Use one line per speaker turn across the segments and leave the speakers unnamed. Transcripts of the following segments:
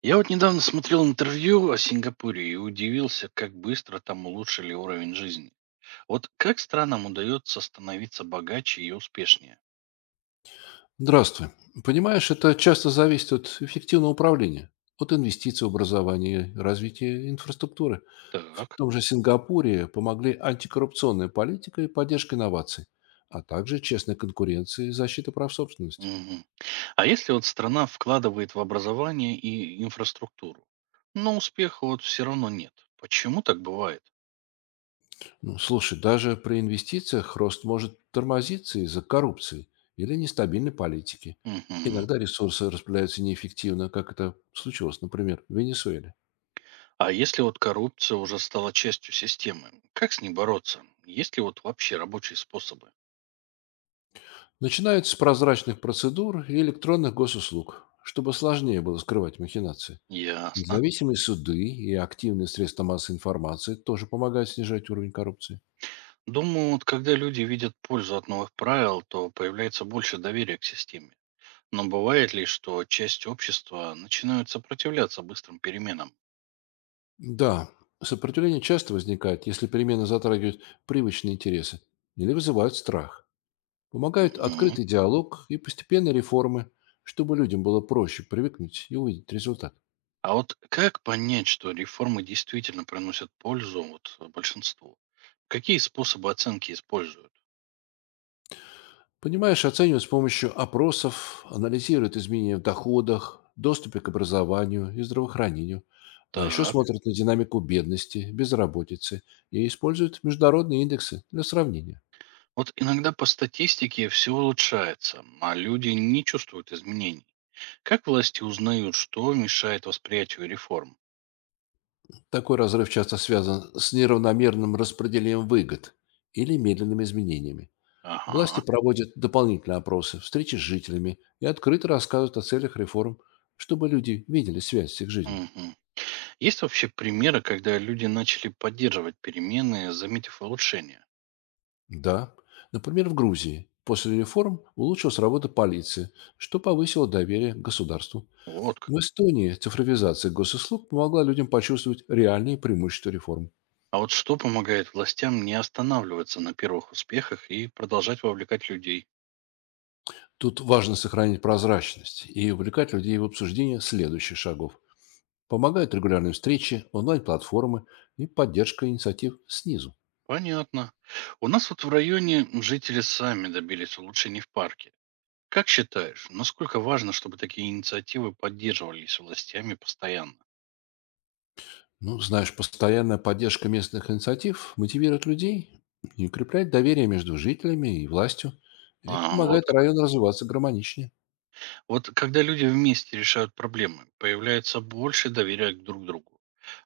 Я вот недавно смотрел интервью о Сингапуре и удивился, как быстро там улучшили уровень жизни. Вот как странам удается становиться богаче и успешнее?
Здравствуй. Понимаешь, это часто зависит от эффективного управления, от инвестиций в образование, развития инфраструктуры. В
Так.
том же Сингапуре помогли антикоррупционная политика и поддержка инноваций, а также честная конкуренция и защита прав собственности.
Мгм. А если вот страна вкладывает в образование и инфраструктуру, но успеха вот все равно нет. Почему так бывает?
Ну, слушай, даже при инвестициях рост может тормозиться из-за коррупции или нестабильной политики.
Мгм.
Иногда ресурсы распределяются неэффективно, как это случилось, например, в Венесуэле.
А если вот коррупция уже стала частью системы, как с ней бороться? Есть ли вот вообще рабочие способы?
Начинают с прозрачных процедур и электронных госуслуг, чтобы сложнее было скрывать махинации.
Ясно.
Независимые суды и активные средства массовой информации тоже помогают снижать уровень коррупции.
Думаю, вот когда люди видят пользу от новых правил, то появляется больше доверия к системе. Но бывает ли, что часть общества начинает сопротивляться быстрым переменам?
Да, сопротивление часто возникает, если перемены затрагивают привычные интересы или вызывают страх. Помогают
Мгм.
открытый диалог и постепенные реформы, чтобы людям было проще привыкнуть и увидеть результат.
А вот как понять, что реформы действительно приносят пользу вот, большинству? Какие способы оценки используют?
Понимаешь, оценивают с помощью опросов, анализируют изменения в доходах, доступе к образованию и здравоохранению, а еще
Так,
смотрят на динамику бедности, безработицы и используют международные индексы для сравнения.
вот иногда по статистике все улучшается, а люди не чувствуют изменений. Как власти узнают, что мешает восприятию реформ?
Такой разрыв часто связан с неравномерным распределением выгод или медленными изменениями. Власти
Ага.
проводят дополнительные опросы, встречи с жителями и открыто рассказывают о целях реформ, чтобы люди видели связь с их жизнью.
Мгм. Есть вообще примеры, когда люди начали поддерживать перемены, заметив улучшения?
Да. Например, в Грузии после реформ улучшилась работа полиции, что повысило доверие к государству.
Вот как.
В Эстонии цифровизация госуслуг помогла людям почувствовать реальные преимущества реформ.
А вот что помогает властям не останавливаться на первых успехах и продолжать вовлекать людей?
Тут важно сохранить прозрачность и увлекать людей в обсуждение следующих шагов. Помогают регулярные встречи, онлайн-платформы и поддержка инициатив снизу.
Понятно. У нас вот в районе жители сами добились улучшений в парке. Как считаешь, насколько важно, чтобы такие инициативы поддерживались властями постоянно?
Ну, знаешь, постоянная поддержка местных инициатив мотивирует людей и укрепляет доверие между жителями и властью. Это
А, вот
помогает
как.
району развиваться гармоничнее.
Вот когда люди вместе решают проблемы, появляется больше доверия к друг другу.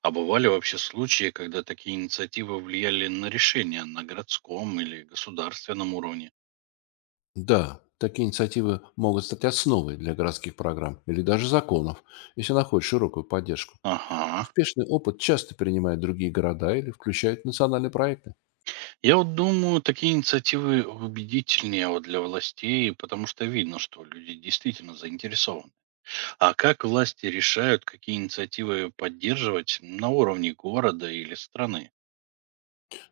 А бывали вообще случаи, когда такие инициативы влияли на решения на городском или государственном уровне?
Да, такие инициативы могут стать основой для городских программ или даже законов, если находят широкую поддержку.
Ага.
Успешный опыт часто принимают другие города или включают в национальные проекты.
Я вот думаю, такие инициативы убедительнее вот для властей, потому что видно, что люди действительно заинтересованы. А как власти решают, какие инициативы поддерживать на уровне города или страны?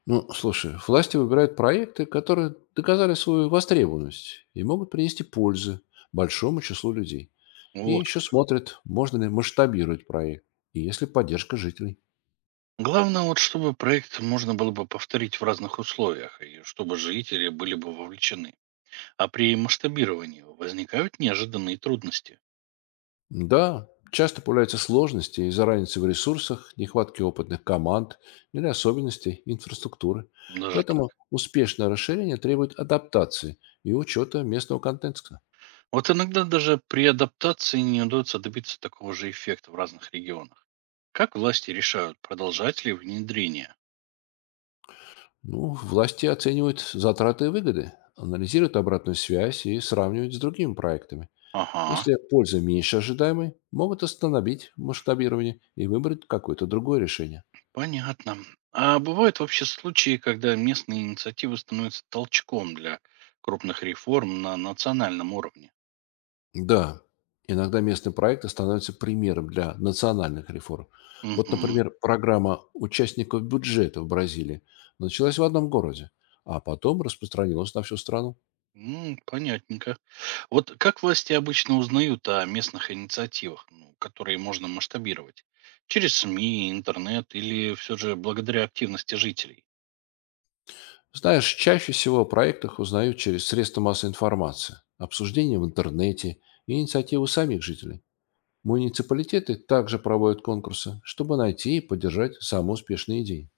Ну, слушай, власти выбирают проекты, которые доказали свою востребованность и могут принести пользы большому числу людей. И
Вот
еще
как.
смотрят, можно ли масштабировать проект, и если поддержка жителей.
Главное, вот чтобы проект можно было бы повторить в разных условиях, и чтобы жители были бы вовлечены. А при масштабировании возникают неожиданные трудности.
Да, часто появляются сложности из-за разницы в ресурсах, нехватки опытных команд или особенностей инфраструктуры.
Даже так.
Поэтому успешное расширение требует адаптации и учета местного контекста.
Вот иногда даже при адаптации не удается добиться такого же эффекта в разных регионах. Как власти решают, продолжать ли внедрение?
Ну, власти оценивают затраты и выгоды, анализируют обратную связь и сравнивают с другими проектами.
Ага,
Если польза меньше ожидаемой, могут остановить масштабирование и выбрать какое-то другое решение.
понятно. А бывают вообще случаи, когда местные инициативы становятся толчком для крупных реформ на национальном уровне?
Да, иногда местные проекты становятся примером для национальных реформ. Вот,
Угу,
например, программа участников бюджета в Бразилии началась в одном городе, а потом распространилась на всю страну.
понятненько. Вот как власти обычно узнают о местных инициативах, ну, которые можно масштабировать? Через СМИ, интернет или все же благодаря активности жителей?
Знаешь, чаще всего о проектах узнают через средства массовой информации, обсуждения в интернете и инициативы самих жителей. Муниципалитеты также проводят конкурсы, чтобы найти и поддержать самые успешные идеи.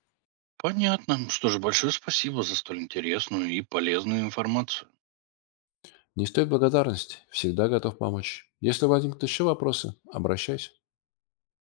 Понятно. Что же, большое спасибо за столь интересную и полезную информацию.
Не стоит благодарности, всегда готов помочь. Если возникнут еще вопросы, обращайся.